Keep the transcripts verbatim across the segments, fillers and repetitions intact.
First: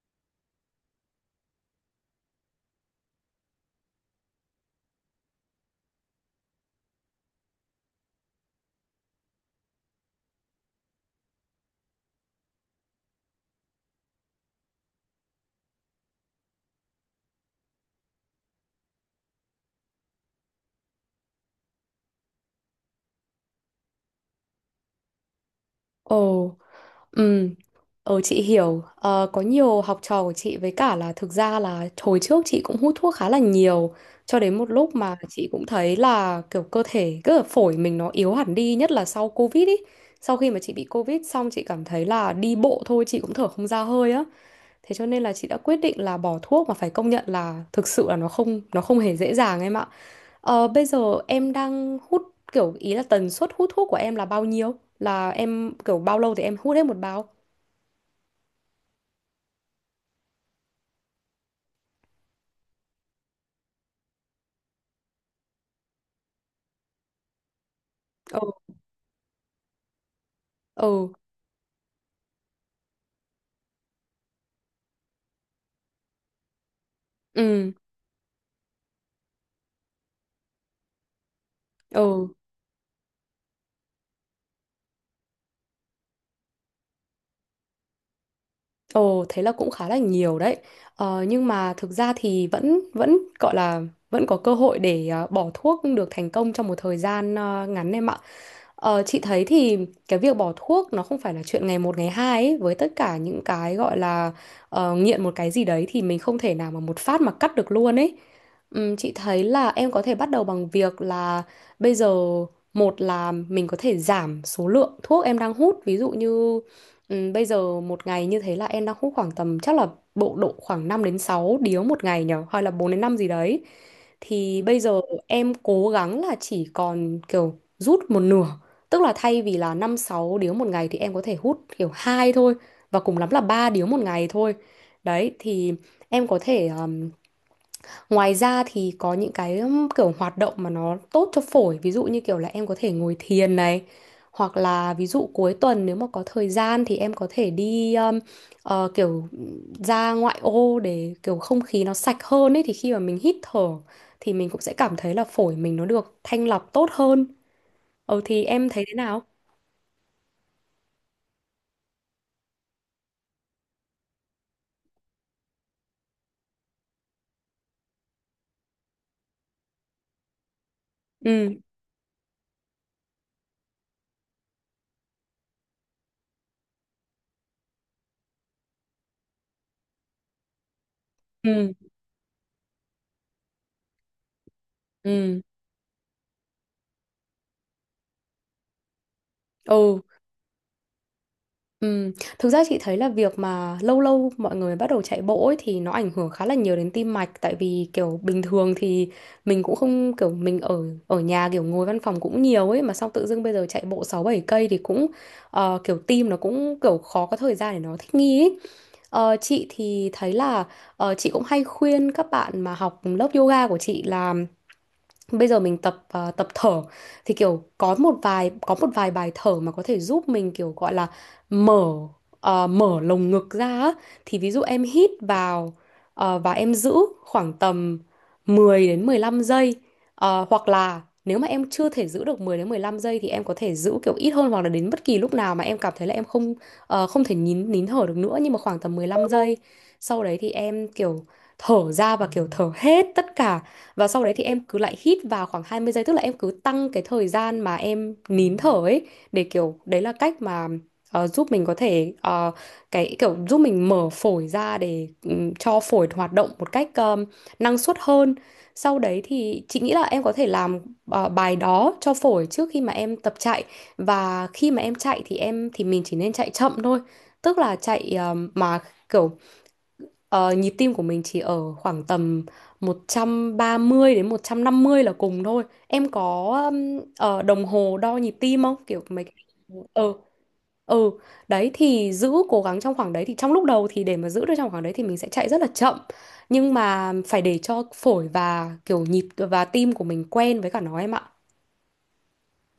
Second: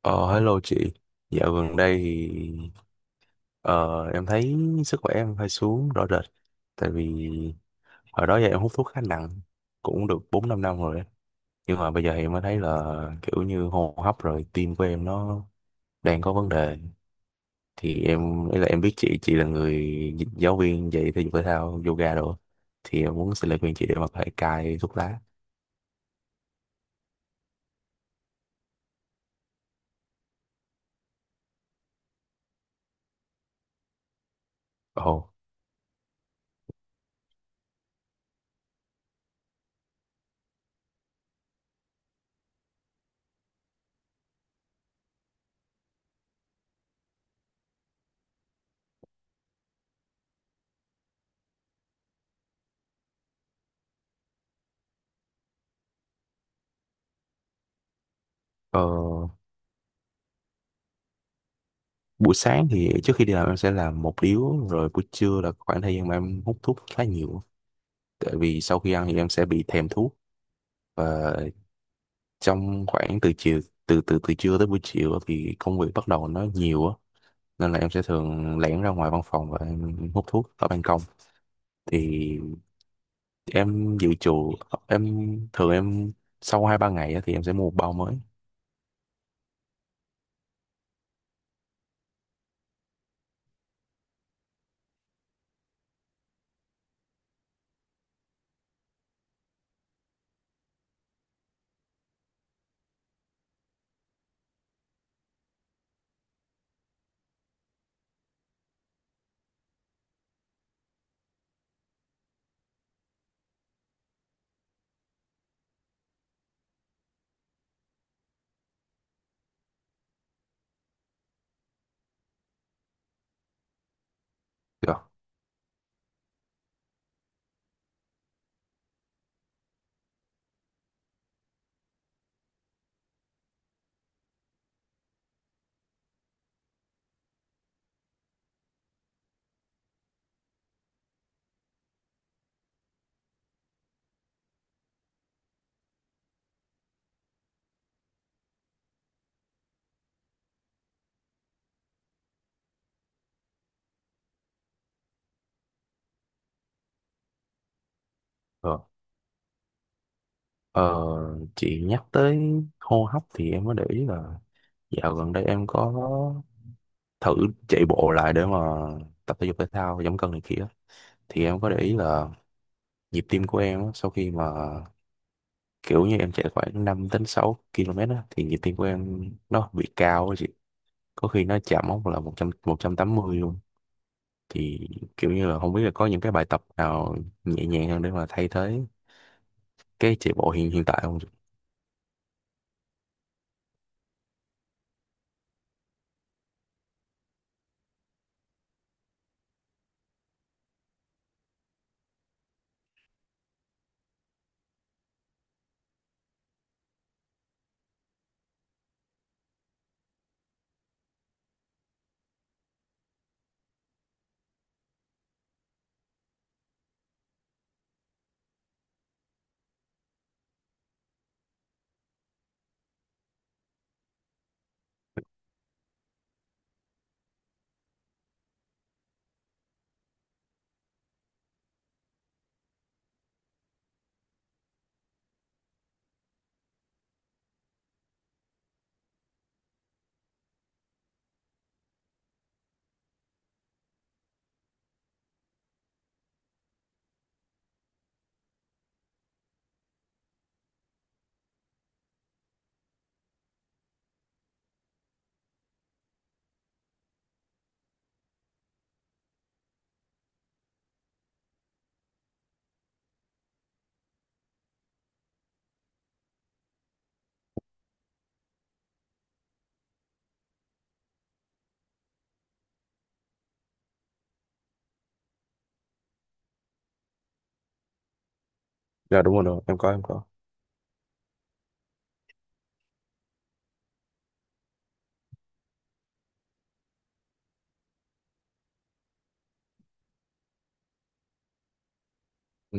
Ờ, Hello chị. Dạo gần đây thì ờ, em thấy sức khỏe em hơi xuống rõ rệt. Tại vì hồi đó giờ em hút thuốc khá nặng, cũng được bốn năm năm rồi. á. Nhưng mà bây giờ thì em mới thấy là kiểu như hô hấp rồi tim của em nó đang có vấn đề. Thì em, ý là em biết chị, chị là người giáo viên dạy thể dục thể thao, yoga đồ. Thì em muốn xin lời khuyên chị để mà có thể cai thuốc lá. Ồ, ừ, ờ chị hiểu. Ờ, có nhiều học trò của chị, với cả là thực ra là hồi trước chị cũng hút thuốc khá là nhiều cho đến một lúc mà Ồ. chị cũng thấy là kiểu cơ thể, cứ là phổi mình nó yếu hẳn đi, nhất là sau Covid ý. Sau khi mà chị bị Covid xong chị cảm thấy là đi bộ thôi chị cũng thở không ra hơi á. Thế cho nên là chị đã quyết định là bỏ thuốc, mà phải công nhận là thực sự là nó không nó không hề dễ dàng em ạ. Ờ, bây giờ em đang hút kiểu, ý là tần suất hút thuốc của em là bao nhiêu? Là em kiểu bao lâu thì em hút hết một bao? ờ, Buổi sáng thì trước khi đi làm em sẽ làm một điếu, rồi buổi trưa là khoảng thời gian mà em hút thuốc khá nhiều, tại Ừ, vì sau khi ăn thì em sẽ bị thèm thuốc. ừ, Và trong khoảng từ chiều từ từ từ trưa tới buổi chiều thì công việc bắt đầu nó nhiều á, ừ, nên là em sẽ thường lẻn ra ngoài văn phòng và em hút thuốc ở ban công. ừ, Thì em dự trù em thường em sau hai ba ngày á thì em sẽ mua một bao mới. ừ, thế là cũng khá là nhiều đấy. Ờ, nhưng mà thực ra thì vẫn vẫn gọi là vẫn có cơ hội để ờ, bỏ thuốc được thành công trong một thời gian ờ, ngắn em ạ. Ờ, chị thấy thì cái việc bỏ thuốc nó không phải là chuyện ngày một ngày hai ấy. Với tất cả những cái gọi là ờ, nghiện một cái gì đấy thì mình không thể nào mà một phát mà cắt được luôn ấy. Ừm, chị thấy là em có thể bắt đầu bằng việc là bây giờ, một là mình có thể giảm số lượng thuốc em đang hút. Ví dụ như ừm, bây giờ một ngày như thế là em đang hút khoảng tầm chắc là bộ độ khoảng năm đến sáu điếu một ngày nhở, hay là bốn đến năm gì đấy. Thì bây giờ Dạ. em cố gắng là chỉ còn kiểu rút một nửa. Tức là thay vì là năm sáu điếu một ngày thì em có thể hút kiểu hai thôi, và cùng lắm là ba điếu một ngày thôi. Đấy, thì em có thể um, ngoài ra thì có những cái um, kiểu hoạt động mà nó tốt cho phổi, ví dụ như kiểu là em có thể ngồi thiền này, hoặc là ví dụ cuối tuần nếu mà có thời gian thì em có thể đi um, ờ, kiểu ra ngoại ô để kiểu không khí nó sạch hơn ấy, thì khi mà mình hít thở thì mình cũng sẽ cảm thấy là phổi mình nó được thanh lọc tốt hơn. Ừ, thì em Ờ, thấy thế nào? Ờ, chị nhắc tới hô hấp thì em mới để ý là dạo gần đây em có thử chạy bộ lại để mà tập thể dục thể thao giảm cân này kia. Thì Ừ. em có để ý là nhịp tim của em á, sau khi mà kiểu như em chạy khoảng năm đến sáu ki lô mét á, thì nhịp tim của em nó bị cao á chị. Có khi nó Ừ, chạm mốc là một một trăm một trăm tám mươi luôn. Thì kiểu ừ, như là không biết là có những cái bài tập nào nhẹ nhàng hơn để mà thay thế ừ, cái chạy bộ hiện hiện tại không chị? ừ. Thực ra chị thấy là việc mà lâu lâu mọi người bắt đầu chạy bộ ấy thì nó ảnh hưởng khá là nhiều đến tim mạch, tại vì kiểu bình thường thì mình cũng không, kiểu mình ở ở nhà kiểu ngồi văn phòng cũng nhiều ấy, mà xong tự dưng bây giờ chạy bộ sáu bảy cây thì cũng ờ, kiểu tim nó cũng kiểu khó có thời gian để nó thích nghi ấy. Ờ, chị thì thấy là ờ, chị cũng hay khuyên các bạn mà học lớp yoga của chị là bây giờ mình tập à, tập thở, thì kiểu có một vài có một vài bài thở mà có thể giúp mình kiểu gọi là mở à, mở lồng ngực ra á. Thì ví dụ em hít vào à, và em giữ khoảng tầm mười đến mười lăm giây. À, hoặc là nếu mà em chưa thể giữ được mười đến mười lăm giây thì em có thể giữ kiểu ít hơn, hoặc là đến bất kỳ lúc nào mà em cảm thấy là em không ờ, không thể nín nín thở được nữa, nhưng mà khoảng tầm mười lăm giây sau đấy thì em kiểu thở ra và kiểu thở hết tất cả, và sau đấy thì em cứ lại hít vào khoảng hai mươi giây, tức là em cứ tăng cái thời gian mà em nín thở ấy, để kiểu đấy là cách mà ờ, giúp mình có thể ờ, cái kiểu giúp mình mở phổi ra để ừm, cho phổi hoạt động một cách ờm, năng suất hơn. Sau đấy thì chị nghĩ là em có thể làm ờ, bài đó cho phổi trước khi mà em tập chạy, và khi mà em chạy thì em thì mình chỉ nên chạy chậm thôi, tức là chạy ờm, mà kiểu, Ờ, nhịp tim của mình chỉ ở khoảng tầm một trăm ba mươi đến một trăm năm mươi là cùng thôi. Em có um, ờ, đồng hồ đo nhịp tim không? Kiểu Dạ mấy cái... đúng rồi, đúng rồi. Em có, em Ừ, có. ừ. Đấy thì giữ cố gắng trong khoảng đấy, thì trong lúc đầu thì để mà giữ được trong khoảng đấy thì mình sẽ chạy rất là chậm. Nhưng mà phải để cho phổi và kiểu nhịp và tim của mình quen với cả nó em ạ.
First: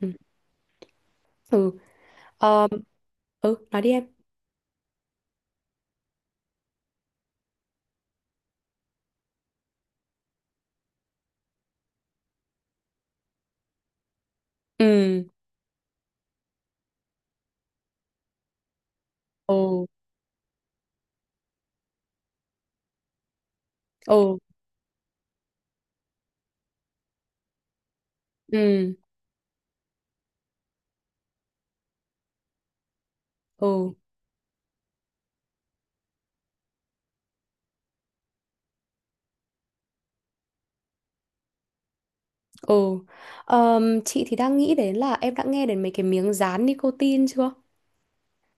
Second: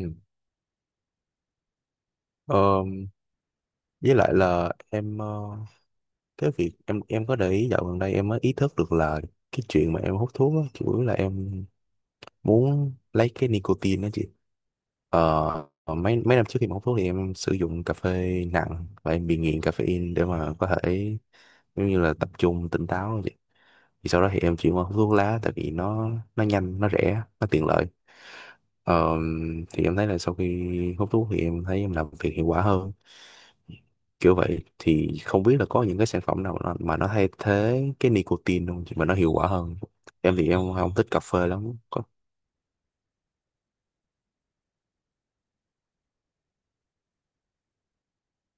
Ừ. Ừ. Ờ, Ờ, ừ, nói đi em. với lại là em, ờ, cái việc em em có để ý dạo gần đây em mới ý thức được là cái chuyện mà em hút thuốc á chủ yếu là em muốn lấy cái nicotine đó chị. Ừ. ờ, mấy mấy năm trước khi mà hút thuốc thì em sử dụng cà phê nặng và em bị nghiện Ừ. caffeine để mà có thể giống như là tập trung tỉnh táo á chị. Thì sau đó Ừ. thì em chuyển qua hút thuốc lá tại vì nó nó nhanh, nó rẻ, nó tiện lợi. Ừ. Ờ, thì em thấy là sau khi hút thuốc thì em thấy em làm việc hiệu quả hơn, Ừ. kiểu vậy. Thì không biết là có những cái sản phẩm nào nó, mà nó thay thế cái nicotine không, mà nó hiệu quả hơn. Em thì em không thích cà phê lắm. có, Ừ. Ờm, chị thì đang nghĩ đến là em đã nghe đến mấy cái miếng dán nicotine chưa?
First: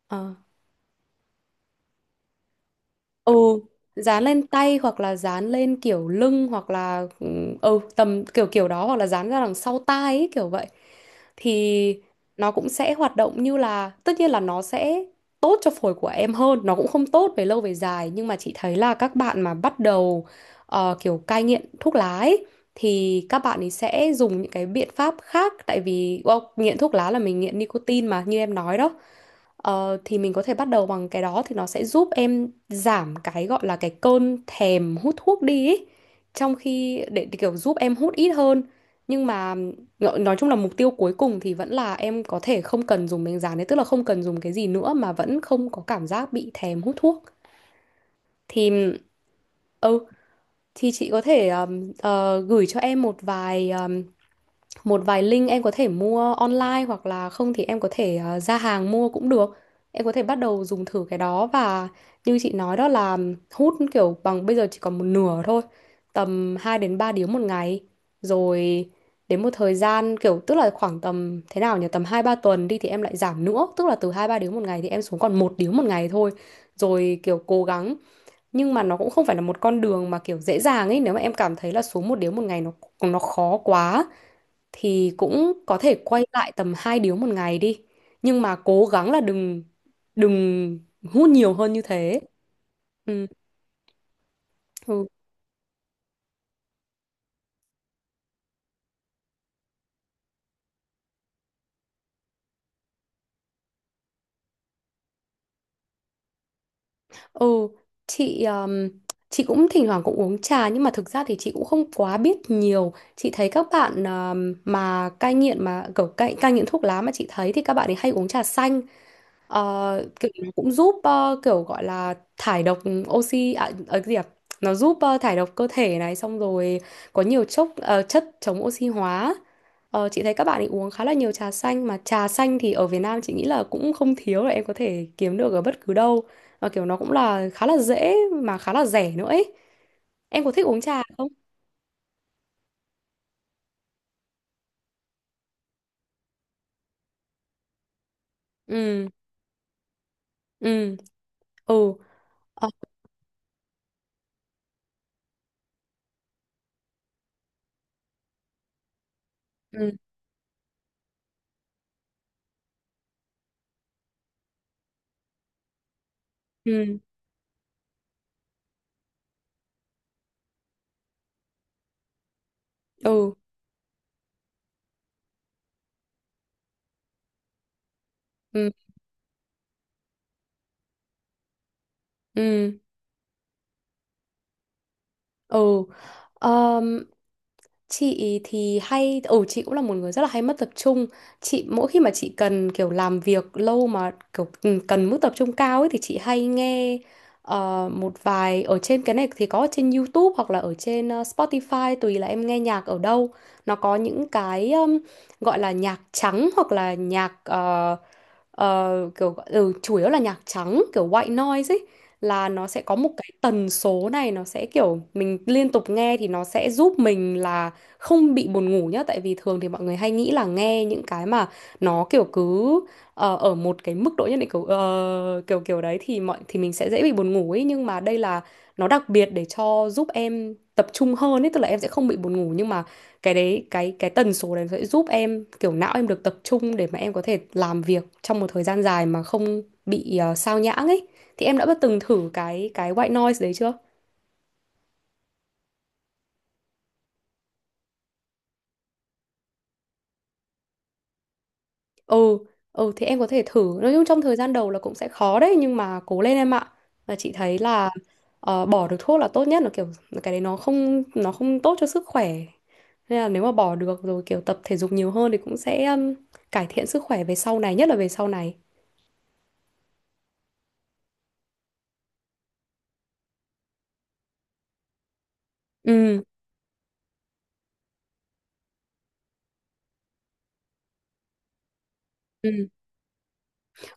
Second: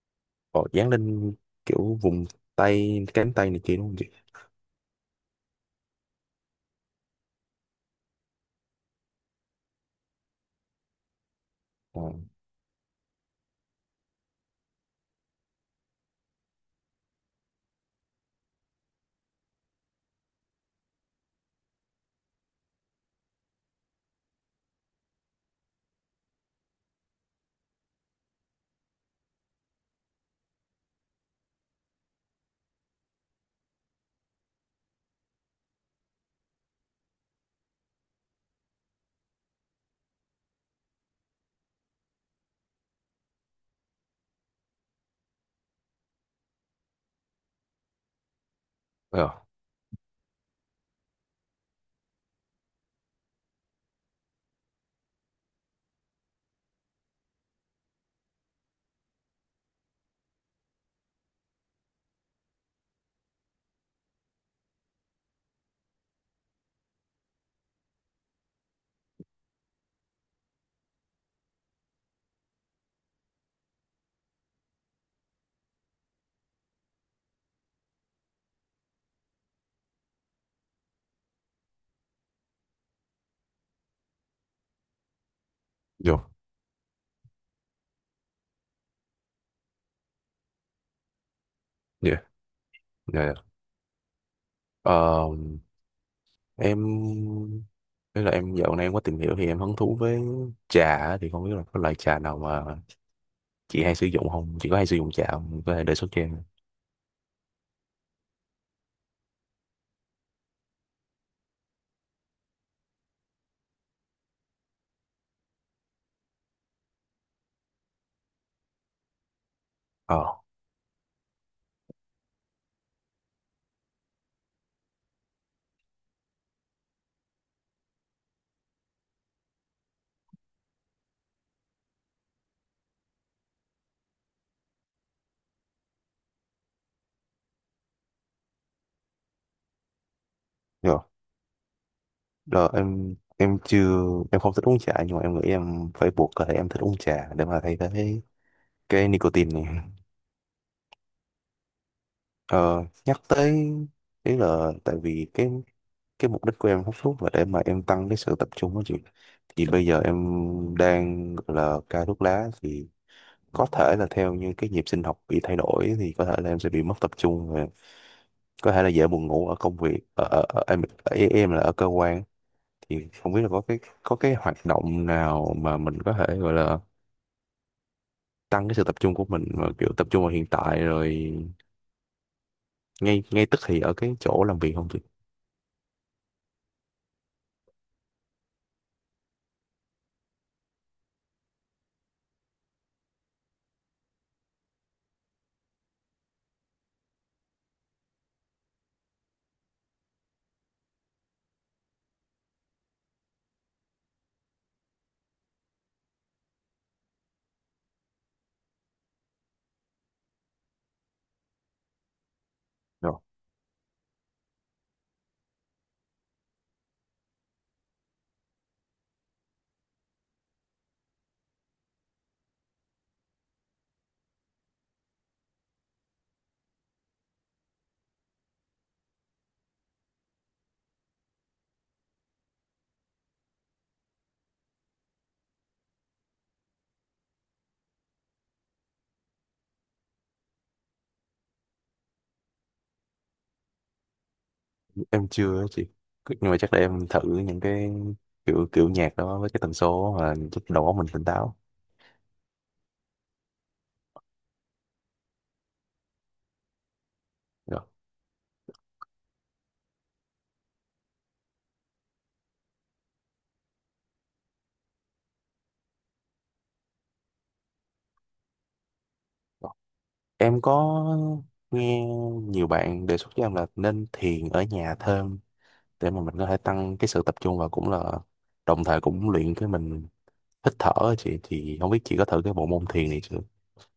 Ờ. có dán lên kiểu vùng tay ừ cánh tay này kia đúng không chị? Dán lên tay, hoặc là dán lên kiểu lưng, hoặc là ừ ừ, tầm kiểu kiểu đó, hoặc là dán ra đằng sau tai ấy, kiểu vậy thì Ờ. nó cũng sẽ hoạt động, như là tất nhiên là nó sẽ tốt cho phổi của em hơn, nó cũng không tốt về lâu về dài, nhưng mà chị thấy là các bạn mà bắt đầu ờ, kiểu cai nghiện thuốc lá ấy, thì các bạn ấy sẽ dùng những cái biện pháp khác, tại vì well, nghiện thuốc lá là mình nghiện nicotine mà như em nói đó. Ờ, thì mình có thể bắt đầu bằng cái đó, thì nó sẽ giúp em giảm cái gọi là cái cơn thèm hút thuốc đi ý. Trong khi để, để kiểu giúp em hút ít hơn, nhưng mà ngọ- nói chung là mục tiêu cuối cùng thì vẫn là em có thể không cần dùng miếng dán đấy, tức là không cần dùng cái gì nữa mà vẫn không có cảm giác bị thèm hút thuốc. Thì Ờ, ừ thì chị có thể ờm, ờ, gửi cho em một vài một vài link em có thể mua online, hoặc là không thì em có thể ờ, ra hàng mua cũng được. Em có thể bắt đầu dùng thử cái đó và như chị nói đó là hút kiểu bằng bây giờ chỉ còn một nửa thôi. Tầm hai đến ba điếu một ngày. Rồi đến một thời gian kiểu, tức là khoảng tầm thế nào nhỉ? Tầm hai ba tuần đi thì em lại giảm nữa, tức là từ hai ba điếu một ngày thì em xuống còn một điếu một ngày thôi. Rồi kiểu cố gắng, nhưng mà nó cũng không phải là một con đường mà kiểu dễ dàng ấy, nếu mà em cảm thấy là xuống một điếu một ngày nó nó khó quá thì cũng có thể Dù, quay lại tầm hai điếu một ngày đi, nhưng mà cố gắng là đừng đừng hút nhiều hơn như thế. dạ, dạ, Ừ, dạ. ừ, Ờ, em Thế là em dạo này em có tìm hiểu thì em hứng thú với trà á. Thì không biết là có loại trà nào mà chị hay sử dụng không? Chị có hay sử dụng trà không? Có thể đề xuất cho em. ừ. chị um, chị cũng thỉnh thoảng cũng uống trà, nhưng mà thực ra thì chị cũng không quá biết nhiều, chị thấy các bạn um, mà cai nghiện, mà kiểu cai cai nghiện thuốc lá, mà chị thấy thì các bạn ấy hay uống trà xanh. Ờ, kiểu Ờ. nó cũng giúp ờ, kiểu gọi là thải độc oxy à, ờ, cái gì à? Nó giúp ờ, thải độc cơ thể này, xong rồi có nhiều chốc ờ, chất chống oxy hóa. Ờ, chị thấy các bạn ấy uống khá là nhiều trà xanh, mà trà xanh thì ở Việt Nam chị nghĩ là cũng không thiếu, là em có thể kiếm được ở bất cứ đâu. Và kiểu nó cũng là khá là dễ mà khá là rẻ nữa ấy. Em có thích uống trà Dạ. không? Rồi em em chưa em không thích uống trà, nhưng mà em nghĩ em phải buộc cơ thể em thích uống trà để mà thay thế Ừ, cái nicotine này. ừ, ừ, ờ, Ờ, nhắc tới ý là tại vì cái cái mục đích của em hút thuốc là để mà em tăng cái sự tập trung đó chị. Thì bây ừ, giờ em đang gọi là cai thuốc lá thì có thể là theo như cái nhịp sinh học bị thay đổi thì có thể là em sẽ bị mất ừ, tập trung và có thể là dễ buồn ngủ ở công việc, ở, ở, ở em ở, em là ở cơ quan. Thì không ừ, biết là có cái có cái hoạt động nào mà mình có thể gọi là tăng ừ, cái sự tập trung của mình mà kiểu tập trung vào hiện tại rồi ừ. ngay ngay tức thì ở cái chỗ làm việc không chị? Ừ. Ờm, chị thì hay, ừ chị cũng là một người rất là hay mất tập trung. Chị mỗi khi mà chị cần kiểu làm việc lâu mà kiểu ừ, cần mức tập trung cao ấy thì chị hay nghe ờ, một vài ở trên cái này thì có ở trên YouTube hoặc là ở trên ờ, Spotify, tùy là em nghe nhạc ở đâu. Nó có những cái um, gọi là nhạc trắng hoặc là nhạc ờ, ờ, kiểu gọi- ừ, chủ yếu là nhạc trắng, kiểu white noise ấy, là nó sẽ có một Rồi, cái tần số này, nó sẽ kiểu mình liên tục nghe thì nó sẽ giúp mình là không bị buồn ngủ nhá. Tại vì thường thì mọi người hay nghĩ là nghe những cái mà nó kiểu cứ ờ, ở một cái mức độ nhất định kiểu ờ, kiểu kiểu đấy thì mọi, thì mình sẽ dễ bị buồn ngủ ấy, nhưng mà đây là nó đặc biệt để cho giúp em tập trung hơn ấy, tức là em sẽ không bị buồn ngủ, nhưng mà cái đấy cái cái tần số đấy sẽ giúp em kiểu não em được tập trung để mà em có thể làm việc trong một thời gian dài mà không bị ờ, sao nhãng ấy. Thì em đã bắt từng thử cái cái white noise đấy chưa? em chưa á chị. Nhưng mà chắc để em thử những cái kiểu kiểu nhạc đó với cái tần số mà giúp đầu óc mình tỉnh táo. Ừ. Ừ, thì em có thể thử, nói chung trong thời gian đầu là cũng sẽ khó đấy, nhưng mà cố lên em ạ. Và chị thấy Rồi. là ờ, bỏ được thuốc là tốt nhất, là kiểu cái đấy nó không nó không tốt cho sức khỏe, nên là nếu mà bỏ được rồi kiểu tập thể dục nhiều hơn thì cũng sẽ um, cải thiện sức khỏe về sau này, nhất là về sau này. Rồi. Em có nghe nhiều bạn đề xuất cho em là nên thiền ở nhà thêm để mà Ừ. mình có thể tăng cái sự tập trung và cũng là đồng thời cũng luyện cái mình hít thở á chị. Thì không biết chị có thử Ừ. cái bộ môn thiền này chưa?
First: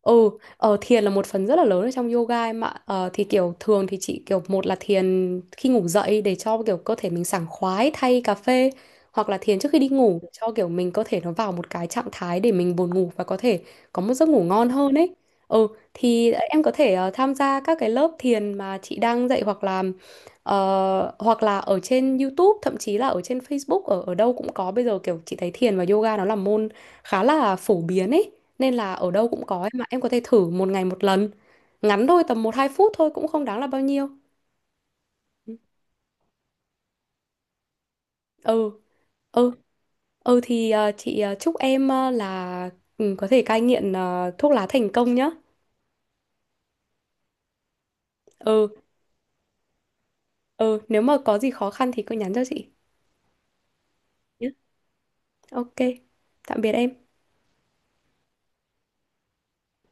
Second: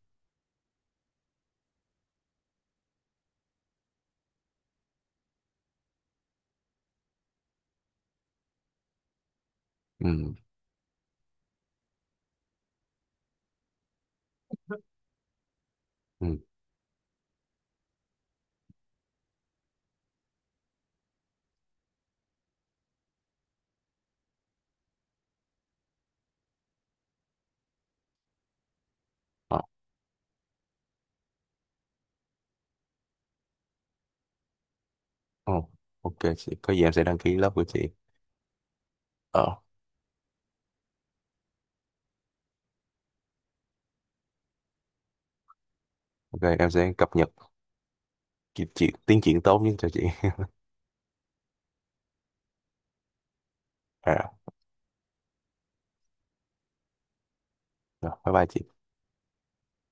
Ừ, ờ, thiền là một phần rất là lớn ở trong yoga em ạ. Ờ, thì kiểu thường thì chị kiểu một là thiền khi ngủ dậy để cho kiểu cơ thể mình sảng khoái thay cà phê, hoặc là thiền trước khi đi ngủ để Ừ, cho kiểu mình cơ thể nó vào một cái trạng thái để mình buồn ngủ và có thể có một giấc ngủ ngon hơn ấy. Ừ, ừ. thì em có thể ờ, tham gia các cái lớp thiền mà chị đang dạy, hoặc là ờ, hoặc là ở trên YouTube, thậm chí là ở trên Facebook, ở ở đâu cũng có bây giờ, kiểu chị thấy thiền và yoga nó là môn khá là phổ biến ấy, nên là ở đâu cũng có ấy, mà em có thể thử một ngày một lần ngắn thôi, tầm một hai phút thôi cũng không đáng là bao nhiêu. Ồ, ok chị, có gì em sẽ đăng ký lớp của chị. Ừ. Ừ. Ờ, Ừ, thì ờ, chị ờ, chúc em ờ, là ừ, có thể cai nghiện ờ, thuốc lá thành công nhá. ok, em sẽ cập nhật Ừ. kịp chị tiến triển tốt nhất cho chị. Ừ, nếu mà có gì khó khăn thì cứ nhắn cho chị À, nhé. Ok. Tạm biệt em. rồi, bye bye chị.